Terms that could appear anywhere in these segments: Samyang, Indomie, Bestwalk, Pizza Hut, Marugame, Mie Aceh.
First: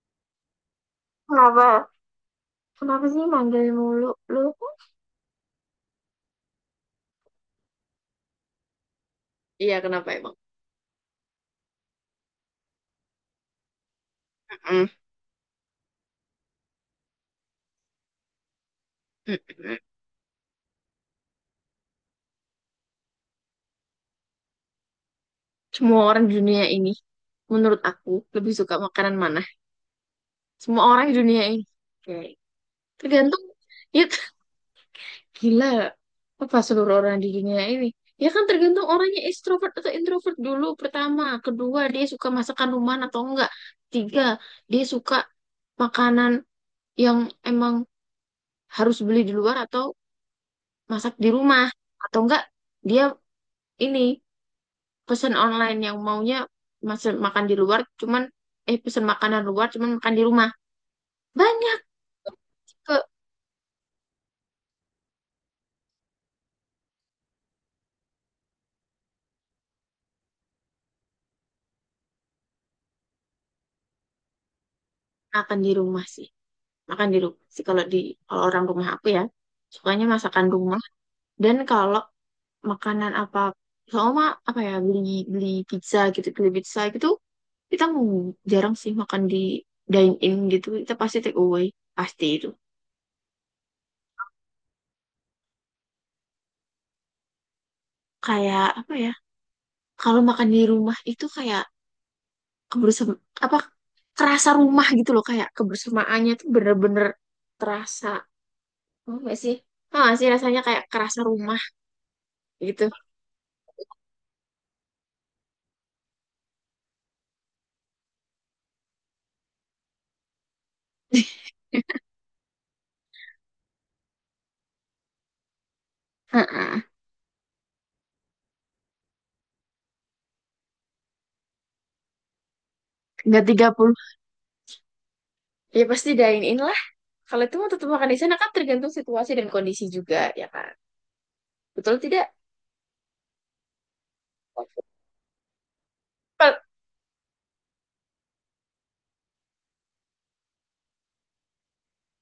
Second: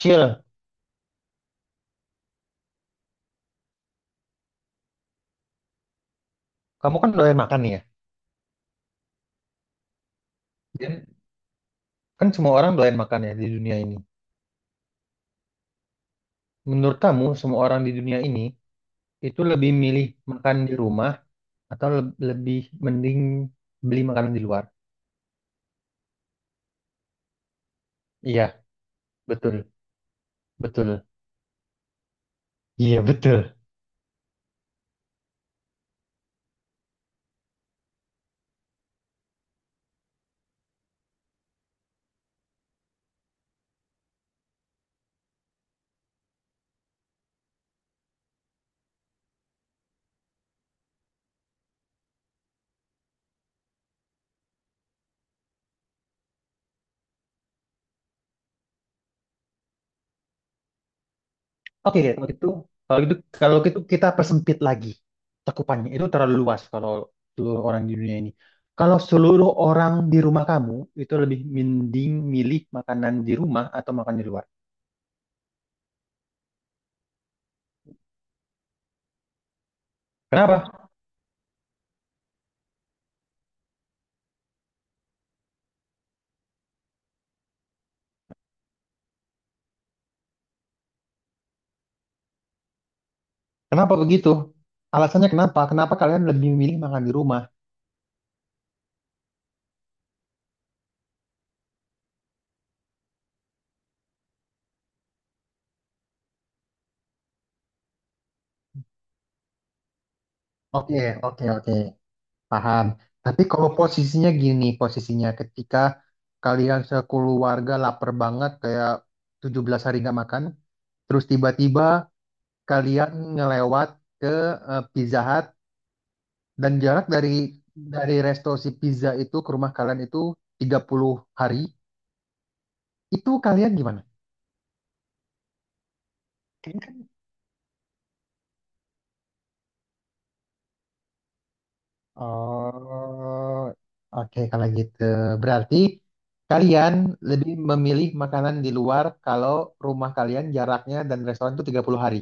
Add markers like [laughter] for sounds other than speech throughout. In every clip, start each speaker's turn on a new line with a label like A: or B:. A: Cil,
B: Kenapa? Kenapa sih manggil mulu? Lu kan
A: kamu kan doyan makan nih ya.
B: Iya, kenapa emang?
A: Dan kan semua orang doyan makan ya di dunia ini.
B: mm
A: Menurut kamu, semua orang di dunia ini itu lebih
B: mm
A: milih makan di rumah atau lebih mending beli makanan di luar?
B: Semua orang di dunia ini, menurut aku, lebih
A: Iya,
B: suka makanan mana?
A: betul,
B: Semua
A: betul.
B: orang di dunia ini. Oke.
A: Iya,
B: Tergantung,
A: betul.
B: ya [laughs] gila. Apa seluruh orang di dunia ini? Ya kan tergantung orangnya ekstrovert atau introvert dulu pertama. Kedua, dia suka masakan rumahan atau enggak. Tiga, dia suka makanan yang emang harus beli di luar atau masak di rumah. Atau enggak, dia ini pesan online yang maunya masih makan di luar cuman, pesan makanan luar cuman makan di rumah banyak
A: Oke, kalau gitu,
B: ke
A: kalau gitu, kalau gitu kita persempit lagi cakupannya. Itu terlalu luas kalau seluruh orang di dunia ini. Kalau seluruh orang di rumah kamu itu lebih mending milih makanan di rumah atau makan di luar.
B: makan di rumah sih, makan di rumah sih kalau orang rumah aku ya sukanya masakan
A: Kenapa?
B: rumah. Dan kalau makanan apa, sama, apa ya, beli beli pizza gitu, beli pizza gitu, kita jarang sih makan di dine in gitu, kita pasti take away, pasti itu.
A: Kenapa begitu? Alasannya kenapa? Kenapa kalian lebih memilih makan di rumah?
B: Kayak apa ya, kalau makan di rumah itu kayak kebersama apa, terasa rumah gitu loh, kayak kebersamaannya tuh bener-bener terasa, apa nggak sih? Tau nggak sih rasanya kayak
A: Oke,
B: kerasa
A: oke,
B: rumah
A: oke,
B: gitu.
A: paham. Tapi kalau posisinya gini, posisinya ketika kalian sekeluarga lapar banget kayak 17 hari nggak makan, terus
B: [laughs]
A: tiba-tiba kalian ngelewat ke Pizza Hut dan
B: Heeh.
A: jarak dari resto si pizza itu ke rumah kalian itu 30 hari, itu
B: Nggak tiga
A: kalian
B: puluh.
A: gimana?
B: Ya pasti dine in lah, kalau itu mau tetap makan di sana kan, tergantung situasi dan kondisi juga, ya kan? Betul tidak?
A: Oh, oke kalau gitu. Berarti
B: Kal-
A: kalian lebih memilih makanan di luar kalau rumah kalian jaraknya dan restoran itu 30 hari.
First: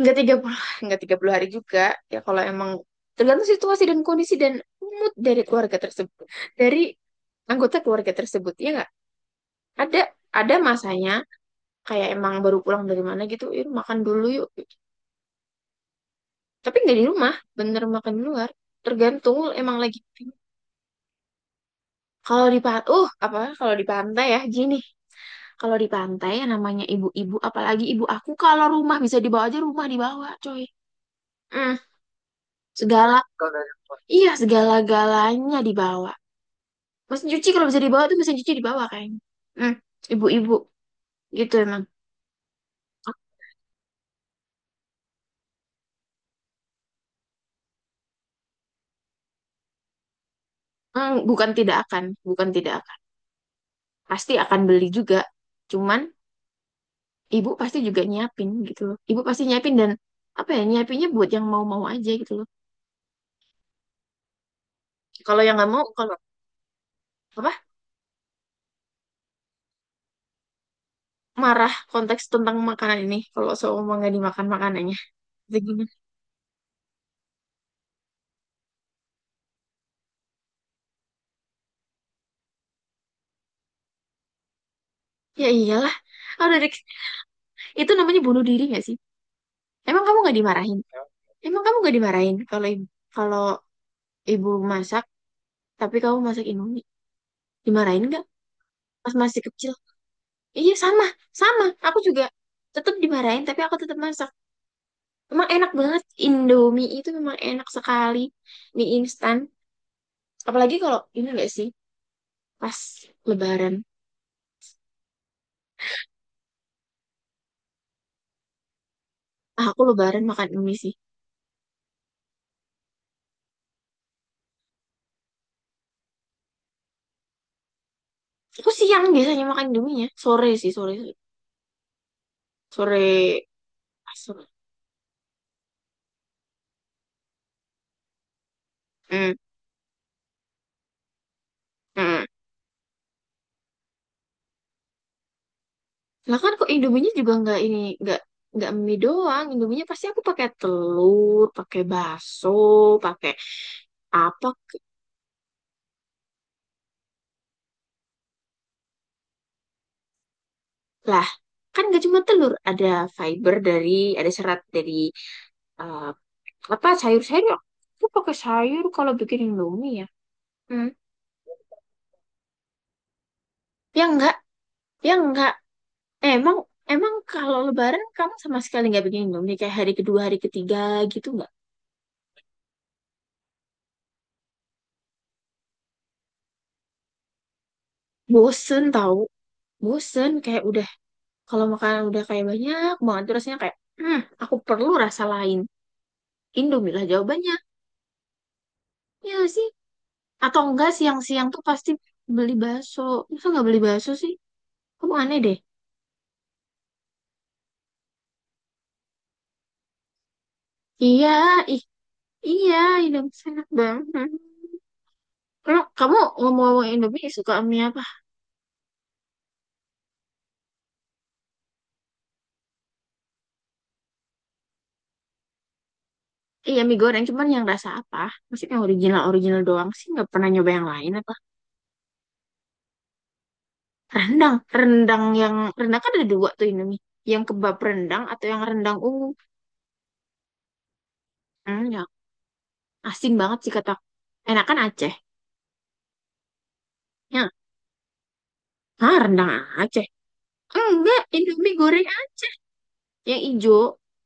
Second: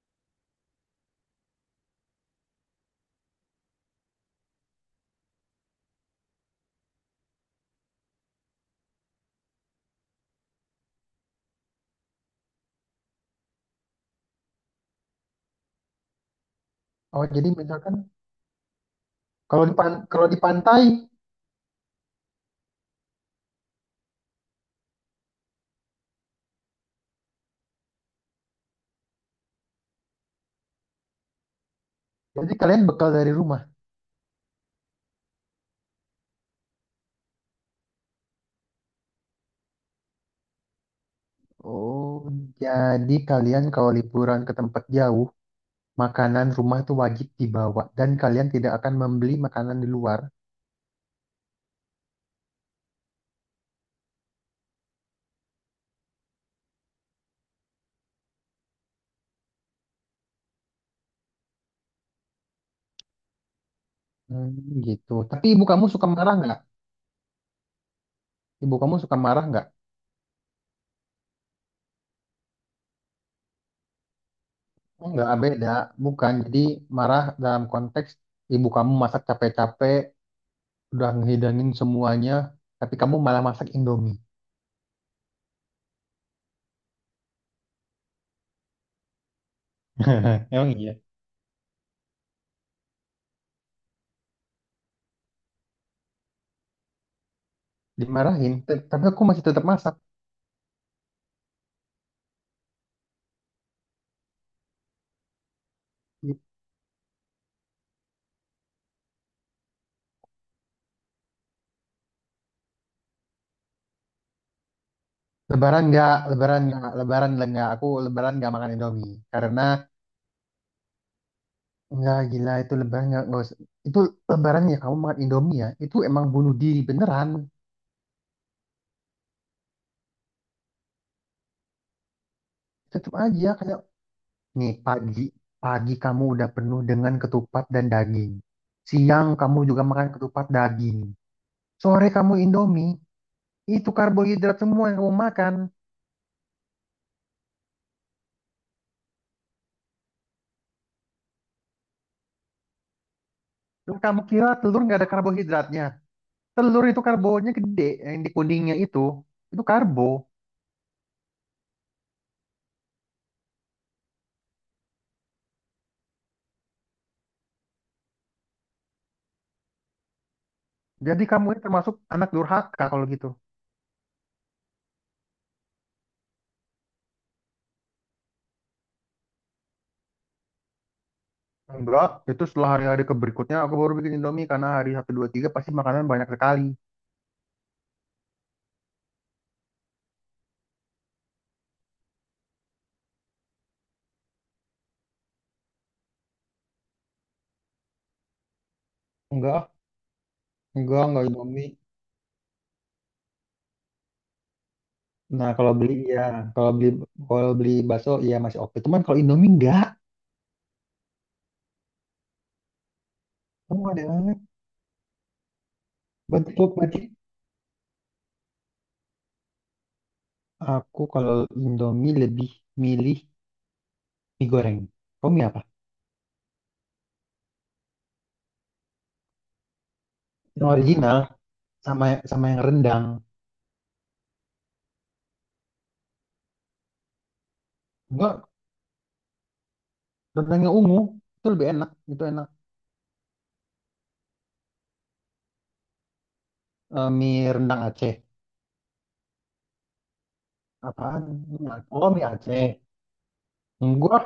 B: nggak 30 hari juga, ya kalau emang tergantung situasi dan kondisi dan mood dari keluarga tersebut, dari anggota keluarga tersebut, ya nggak ada ada masanya kayak emang baru pulang dari mana gitu, yuk makan dulu yuk gitu. Tapi nggak di
A: Oh,
B: rumah,
A: jadi
B: bener
A: misalkan
B: makan di luar, tergantung
A: kalau
B: emang lagi.
A: kalau di pantai,
B: Kalau di pantai, apa, kalau di pantai ya gini, kalau di pantai yang namanya ibu-ibu apalagi ibu aku, kalau rumah bisa dibawa aja, rumah dibawa coy. Hmm,
A: jadi kalian bekal
B: segala
A: dari rumah.
B: iya segala-galanya dibawa, mesin cuci kalau bisa dibawa tuh mesin cuci dibawa kayaknya. Hmm, ibu-ibu gitu emang.
A: Oh, jadi kalian kalau liburan ke tempat jauh, makanan rumah itu wajib dibawa dan kalian tidak akan membeli makanan di luar.
B: Hmm, bukan tidak akan pasti akan beli juga, cuman ibu pasti juga nyiapin gitu loh. Ibu pasti nyiapin, dan apa ya, nyiapinnya buat yang mau-mau aja gitu loh.
A: Hmm, gitu.
B: Kalau
A: Tapi
B: yang
A: ibu
B: nggak mau,
A: kamu suka
B: kalau
A: marah nggak?
B: apa,
A: Ibu kamu suka marah nggak?
B: marah konteks tentang makanan ini kalau seumpama nggak dimakan makanannya.
A: Enggak,
B: Gitu
A: beda.
B: gimana?
A: Bukan. Jadi marah dalam konteks ibu kamu masak capek-capek, udah ngehidangin semuanya, tapi kamu malah masak Indomie.
B: Ya iyalah. Oh, dari itu namanya bunuh diri nggak sih? emang kamu nggak
A: [laughs] Emang
B: dimarahin
A: iya?
B: emang kamu nggak dimarahin kalau ibu masak tapi kamu masak indomie, dimarahin nggak?
A: Dimarahin, tapi
B: Pas
A: aku
B: masih
A: masih tetap
B: kecil
A: masak.
B: iya sama sama aku juga tetap dimarahin tapi aku tetap masak. Emang enak banget Indomie itu, memang enak sekali di instan. Apalagi kalau ini, enggak sih, pas Lebaran.
A: Lebaran nggak, lebaran nggak, lebaran nggak. Aku lebaran nggak makan Indomie. Karena
B: Ah, aku Lebaran makan Indomie sih.
A: nggak gila itu lebaran nggak usah. Itu lebaran ya kamu makan Indomie ya. Itu emang bunuh diri beneran.
B: Aku siang biasanya makan Indominya, sore sih, sore,
A: Tetap
B: sore,
A: aja, kayak
B: ah, sore.
A: Nih pagi, pagi kamu udah penuh dengan ketupat dan daging. Siang
B: Hmm.
A: kamu juga makan ketupat daging. Sore
B: Hmm.
A: kamu Indomie, itu karbohidrat semua yang kamu makan.
B: Lah kan kok Indominya juga nggak ini, nggak mie doang. Indominya pasti aku pakai telur, pakai bakso, pakai
A: Dan kamu kira
B: apa,
A: telur nggak ada karbohidratnya? Telur itu karbonya gede, yang di kuningnya itu karbo.
B: lah kan gak cuma telur, fiber dari ada serat dari, eh, apa sayur-sayur ya, aku pakai sayur kalau bikin Indomie ya. Hmm.
A: Jadi kamu ini termasuk anak durhaka kalau gitu.
B: Ya enggak, ya enggak. Emang emang kalau lebaran kamu sama sekali nggak bikin Indomie kayak hari kedua, hari ketiga gitu nggak?
A: Enggak, itu setelah hari-hari ke berikutnya aku baru bikin Indomie karena hari satu 2 3 pasti makanan banyak sekali.
B: Bosen tahu, bosen kayak udah, kalau makanan udah kayak banyak banget tuh rasanya kayak, aku perlu rasa lain. Indomie lah jawabannya. Ya nggak sih?
A: Enggak,
B: Atau enggak
A: enggak
B: siang-siang tuh
A: Indomie.
B: pasti beli bakso. Masa nggak beli bakso sih? Kamu aneh
A: Nah,
B: deh.
A: kalau beli ya, kalau beli kalau beli bakso ya masih oke. Cuman kalau Indomie enggak.
B: Iya, ih, iya, Indomie enak
A: Kamu ada
B: banget.
A: banget.
B: Kamu
A: Berarti,
B: ngomong-ngomong
A: berarti
B: Indomie suka mie apa?
A: aku kalau Indomie lebih milih mie goreng. Kamu mie apa?
B: Iya mie goreng, cuman yang rasa apa? Maksudnya yang original original doang sih, nggak pernah
A: Yang
B: nyoba yang lain
A: original
B: apa?
A: sama sama yang rendang.
B: Rendang yang rendang kan ada dua tuh Indomie, yang kebab rendang atau
A: Enggak,
B: yang rendang ungu.
A: rendangnya ungu. Itu lebih enak.
B: Hmm, ya
A: Itu enak.
B: asin banget sih, kata aku. Enakan Aceh.
A: Eh,
B: Ya,
A: mie rendang Aceh.
B: ah, rendang Aceh. Enggak,
A: Apaan? Mie
B: Indomie
A: Aceh.
B: goreng
A: Oh, mie
B: Aceh
A: Aceh.
B: yang ijo.
A: Enggak,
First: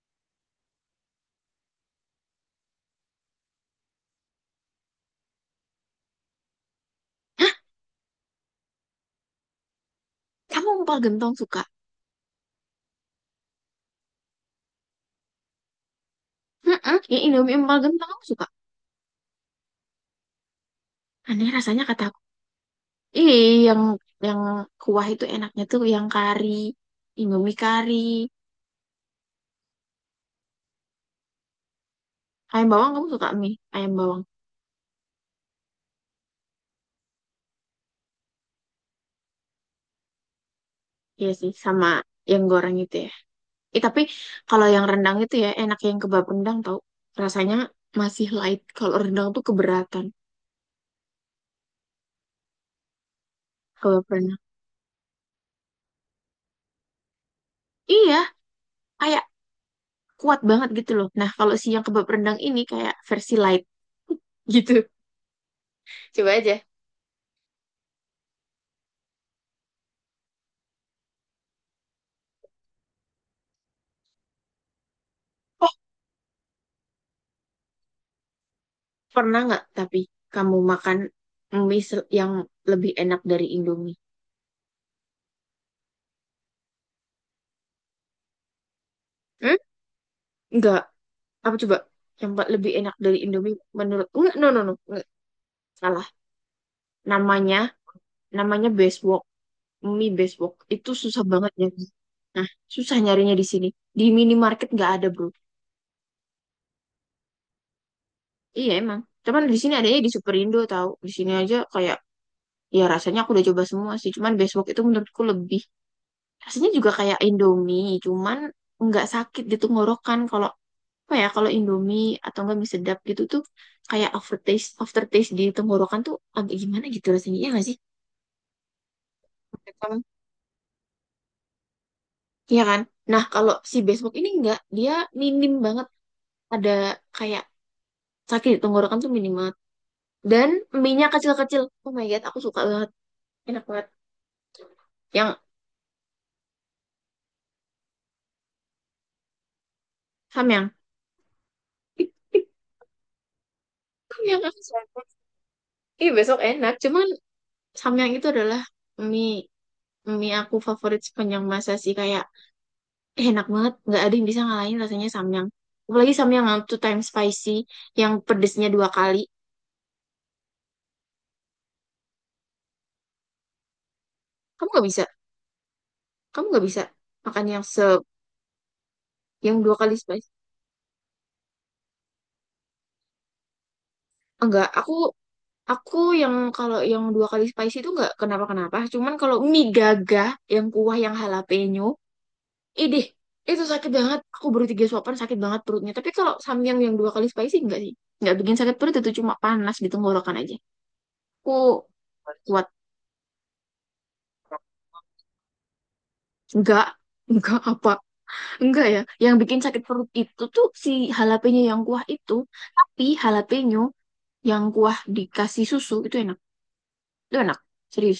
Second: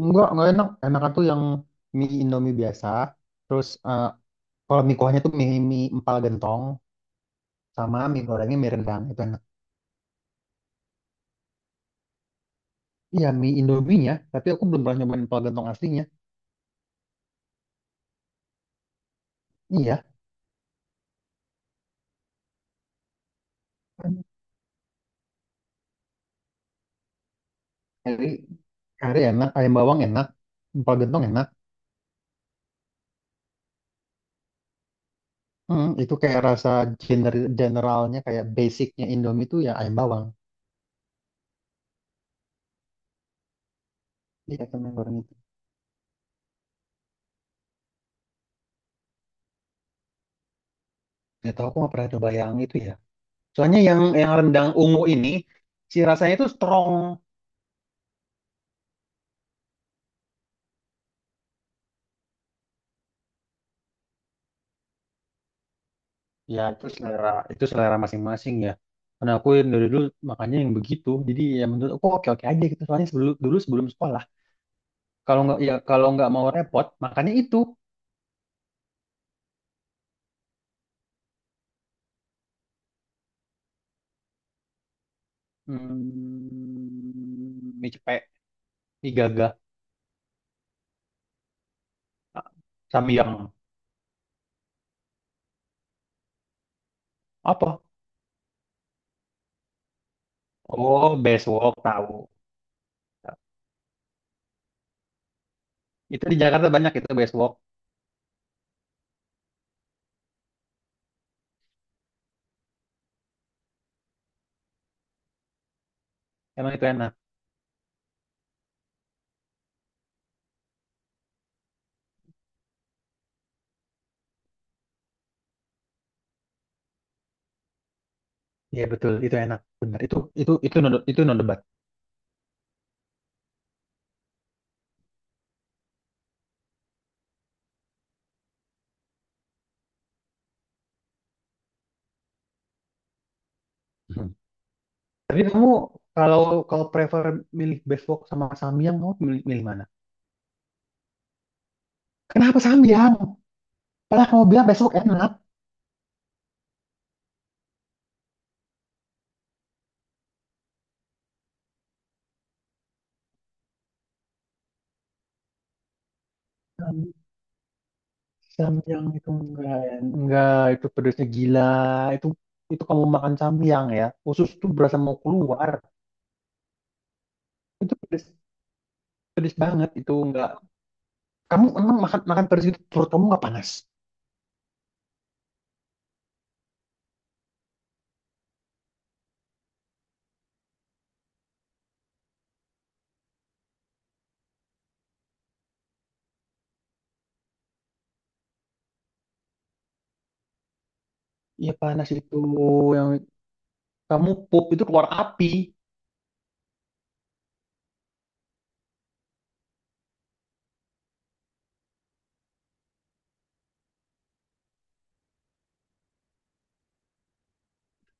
A: enggak enak. Enak tuh yang mie Indomie biasa. Terus kalau mie kuahnya tuh mie, empal gentong
B: Hah,
A: sama mie gorengnya mie rendang. Itu enak.
B: kamu empal gentong suka?
A: Iya, mie Indominya, tapi aku belum pernah nyobain empal gentong aslinya.
B: Heeh, yang Indomie empal gentong kamu suka?
A: Iya,
B: Aneh rasanya kataku. Ih, yang yang kuah itu enaknya tuh yang kari, Indomie kari,
A: kari, kari enak, ayam bawang enak, empal gentong enak.
B: ayam bawang, kamu suka mie ayam bawang?
A: Hmm, itu kayak rasa generalnya, kayak basicnya Indomie itu ya ayam bawang.
B: Iya sih, sama yang goreng itu ya. Eh, tapi
A: Iya,
B: kalau yang
A: temen goreng
B: rendang
A: itu.
B: itu ya enak, yang kebab rendang, tau? Rasanya masih light. Kalau rendang tuh keberatan.
A: Gak tau, aku nggak pernah coba yang itu ya. Soalnya
B: Kebab
A: yang
B: rendang.
A: rendang ungu ini, si rasanya itu strong.
B: Iya, kayak kuat banget gitu loh. Nah, kalau si yang kebab rendang ini kayak versi light gitu. [laughs] Coba
A: Ya,
B: aja.
A: itu selera masing-masing ya. Karena aku yang dari dulu makannya yang begitu. Jadi ya menurut aku oke-oke aja gitu. Soalnya sebelum, dulu sebelum sekolah, kalau nggak
B: Oh,
A: ya kalau nggak mau repot, makannya itu.
B: pernah nggak tapi kamu makan mie yang lebih enak dari Indomie?
A: Hmm, mie cepek, mie gagah,
B: Hmm? Nggak. Apa coba yang lebih enak dari
A: samyang.
B: Indomie menurut, enggak, no no no, enggak. Salah namanya
A: Apa?
B: namanya Bestwalk, mie Bestwalk itu
A: Oh,
B: susah banget ya.
A: besok tahu.
B: Nah, susah nyarinya di sini, di minimarket nggak ada bro.
A: Itu di Jakarta banyak itu besok.
B: Iya emang, cuman di sini adanya di Superindo tahu, di sini aja kayak, ya rasanya aku udah coba semua sih, cuman Bestwalk itu menurutku lebih, rasanya
A: Emang itu
B: juga
A: enak.
B: kayak Indomie, cuman nggak sakit di tenggorokan. Kalau apa ya, kalau Indomie atau enggak mie sedap gitu tuh, kayak aftertaste aftertaste di tenggorokan tuh agak gimana gitu rasanya, ya nggak sih
A: Iya betul, itu enak.
B: menurut kamu?
A: Benar. Itu itu no debat.
B: Iya kan. Nah, kalau si besok ini enggak, dia minim banget ada kayak sakit di tenggorokan tuh, minim banget. Dan mie-nya kecil-kecil, oh my God, aku suka banget, enak banget,
A: Hmm.
B: yang
A: Tapi kamu kalau kalau prefer milih besok sama samyang, kamu milih, milih mana?
B: samyang. [laughs]
A: Kenapa samyang? Padahal
B: Samyang
A: kamu
B: aku
A: bilang
B: suka
A: besok
B: banget.
A: enak.
B: Ih, besok enak, cuman samyang itu adalah mie mie aku favorit sepanjang masa sih kayak. Eh, enak banget, nggak ada yang bisa ngalahin rasanya samyang, apalagi samyang yang two times
A: Hmm,
B: spicy, yang pedesnya dua
A: Samyang
B: kali.
A: itu enggak itu pedasnya gila. Itu kamu makan samyang ya. Usus
B: kamu
A: tuh
B: nggak
A: berasa
B: bisa
A: mau keluar.
B: kamu nggak bisa makan yang
A: Itu pedes, pedes
B: yang dua
A: banget
B: kali
A: itu
B: spicy.
A: enggak. Kamu emang makan makan pedes itu perut kamu nggak panas?
B: Enggak, aku yang kalau yang dua kali spicy itu nggak kenapa kenapa cuman kalau mie gagah yang kuah yang jalapeno, idih, itu sakit banget, aku baru 3 suapan sakit banget perutnya, tapi kalau samyang yang dua kali spicy enggak sih, nggak bikin sakit perut, itu cuma panas di tenggorokan aja. Aku
A: Iya panas itu
B: kuat.
A: yang kamu pup itu keluar api.
B: Enggak enggak apa, enggak ya, yang bikin sakit perut itu tuh si jalapeño yang kuah itu, tapi jalapeño yang kuah dikasih susu itu enak. Itu enak, serius.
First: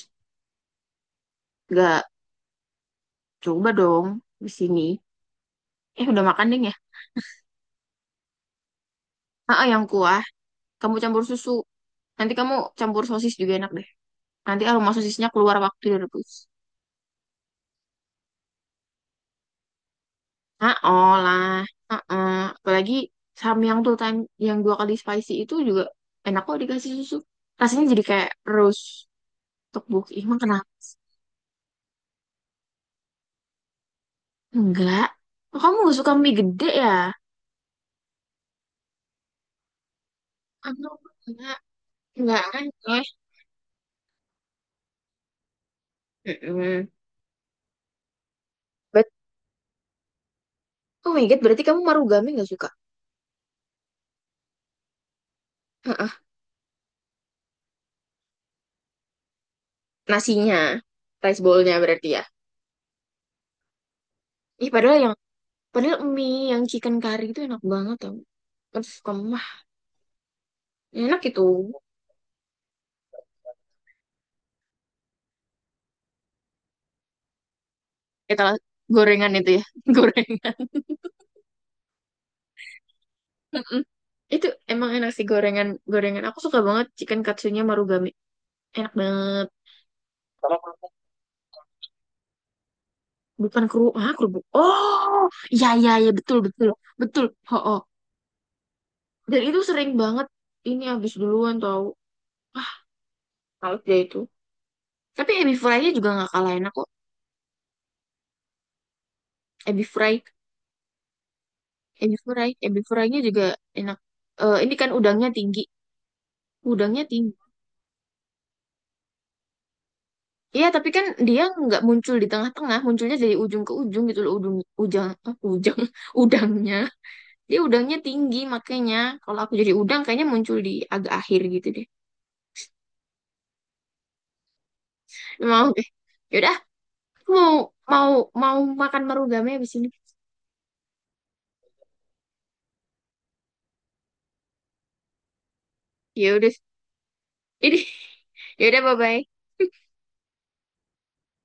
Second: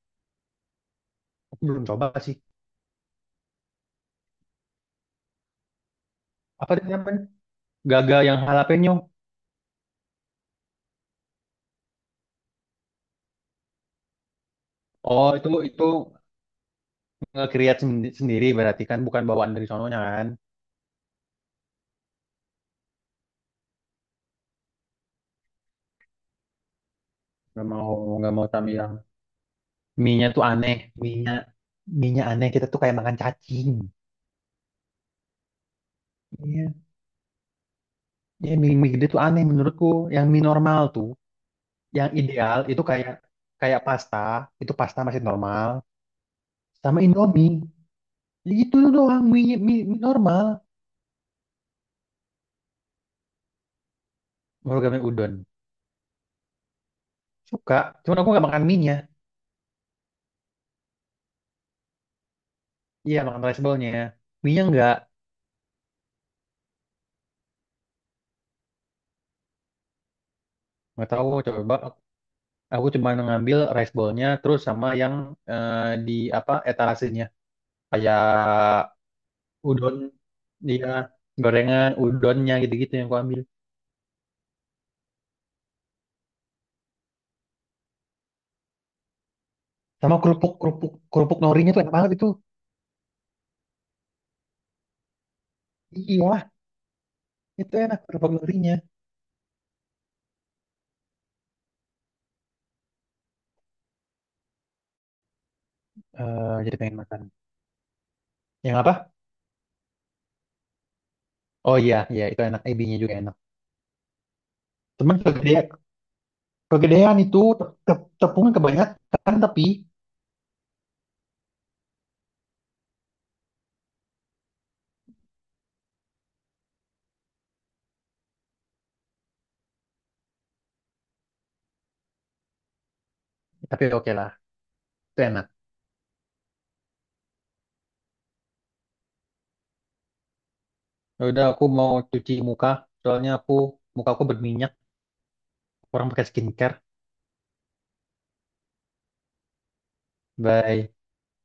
A: Aku belum
B: Enggak,
A: coba sih.
B: coba dong di sini. Eh, udah makan deh
A: Apa
B: ya?
A: itu namanya? Gaga yang jalapeno.
B: Ah, yang kuah, kamu campur susu. Nanti kamu campur sosis juga enak deh. Nanti aroma sosisnya
A: Oh
B: keluar waktu
A: itu
B: direbus.
A: nge-create sendiri berarti kan bukan bawaan dari sononya kan?
B: Ah, olah. Ah, ah. Apalagi samyang tuh yang dua kali spicy itu juga enak kok dikasih susu.
A: Nggak
B: Rasanya
A: mau
B: jadi kayak
A: tapi
B: terus
A: yang
B: tteokbokki.
A: mie-nya
B: Emang
A: tuh
B: kenapa?
A: aneh. Mie-nya mie-nya aneh. Kita tuh kayak makan cacing.
B: Enggak. Oh, kamu nggak suka mie gede
A: Iya,
B: ya?
A: ya mie, mie gede tuh aneh menurutku. Yang mie normal
B: Aku
A: tuh.
B: enggak,
A: Yang
B: enggak
A: ideal itu
B: aneh.
A: kayak kayak pasta, itu pasta masih normal,
B: Mm-mm.
A: sama Indomie. Itu
B: Bet-
A: doang mie, mie, mie normal.
B: Oh my God, berarti kamu marugame nggak suka?
A: Baru kami udon.
B: Heeh.
A: Suka, cuman aku nggak makan mie-nya.
B: Nasinya, rice bowl-nya berarti ya.
A: Iya, makan rice bowl-nya. Mie-nya
B: Ih,
A: nggak.
B: padahal mie yang chicken curry itu enak banget tau. Aduh, kamu mah,
A: Nggak
B: enak
A: tahu,
B: itu.
A: coba aku cuma ngambil rice bowl-nya terus sama yang eh, di apa etalasenya. Kayak
B: Itu gorengan itu ya,
A: udon,
B: [laughs] gorengan.
A: iya, gorengan, udonnya gitu-gitu yang aku ambil.
B: Mm-mm. Itu emang enak sih gorengan. Gorengan aku suka banget chicken katsunya marugame. Enak banget.
A: Sama kerupuk, kerupuk norinya tuh enak banget itu.
B: Bukan kerupuk, ah kerupuk. Oh, iya iya iya betul
A: Iya,
B: betul betul.
A: itu
B: Oh,
A: enak kerupuk norinya.
B: dan itu sering banget ini habis duluan tau. Ah, kalau dia itu. Tapi ebi fry-nya juga nggak kalah
A: Eh,
B: enak
A: jadi
B: kok.
A: pengen makan. Yang apa?
B: Ebi fry,
A: Oh iya,
B: ebi
A: iya itu
B: fry,
A: enak.
B: ebi
A: Ebinya juga
B: fry-nya
A: enak.
B: juga enak. Eh, ini kan
A: Cuman
B: udangnya tinggi,
A: kegedean,
B: udangnya
A: kegedean
B: tinggi.
A: itu tepungnya kebanyakan kan, tapi
B: Iya, tapi kan dia nggak muncul di tengah-tengah, munculnya dari ujung ke ujung gitu loh, ujung, ujang, ah, ujang, [laughs] udangnya. Dia udangnya tinggi, makanya kalau aku jadi udang kayaknya muncul di agak akhir gitu deh.
A: oke lah, itu enak.
B: Mau deh. Yaudah, aku mau mau mau makan marugame abis ini.
A: Ya Udah aku mau cuci muka, soalnya aku muka aku berminyak. Kurang pakai
B: Ya udah.
A: skincare.
B: Ini. [laughs] Yaudah, bye-bye.
A: Bye.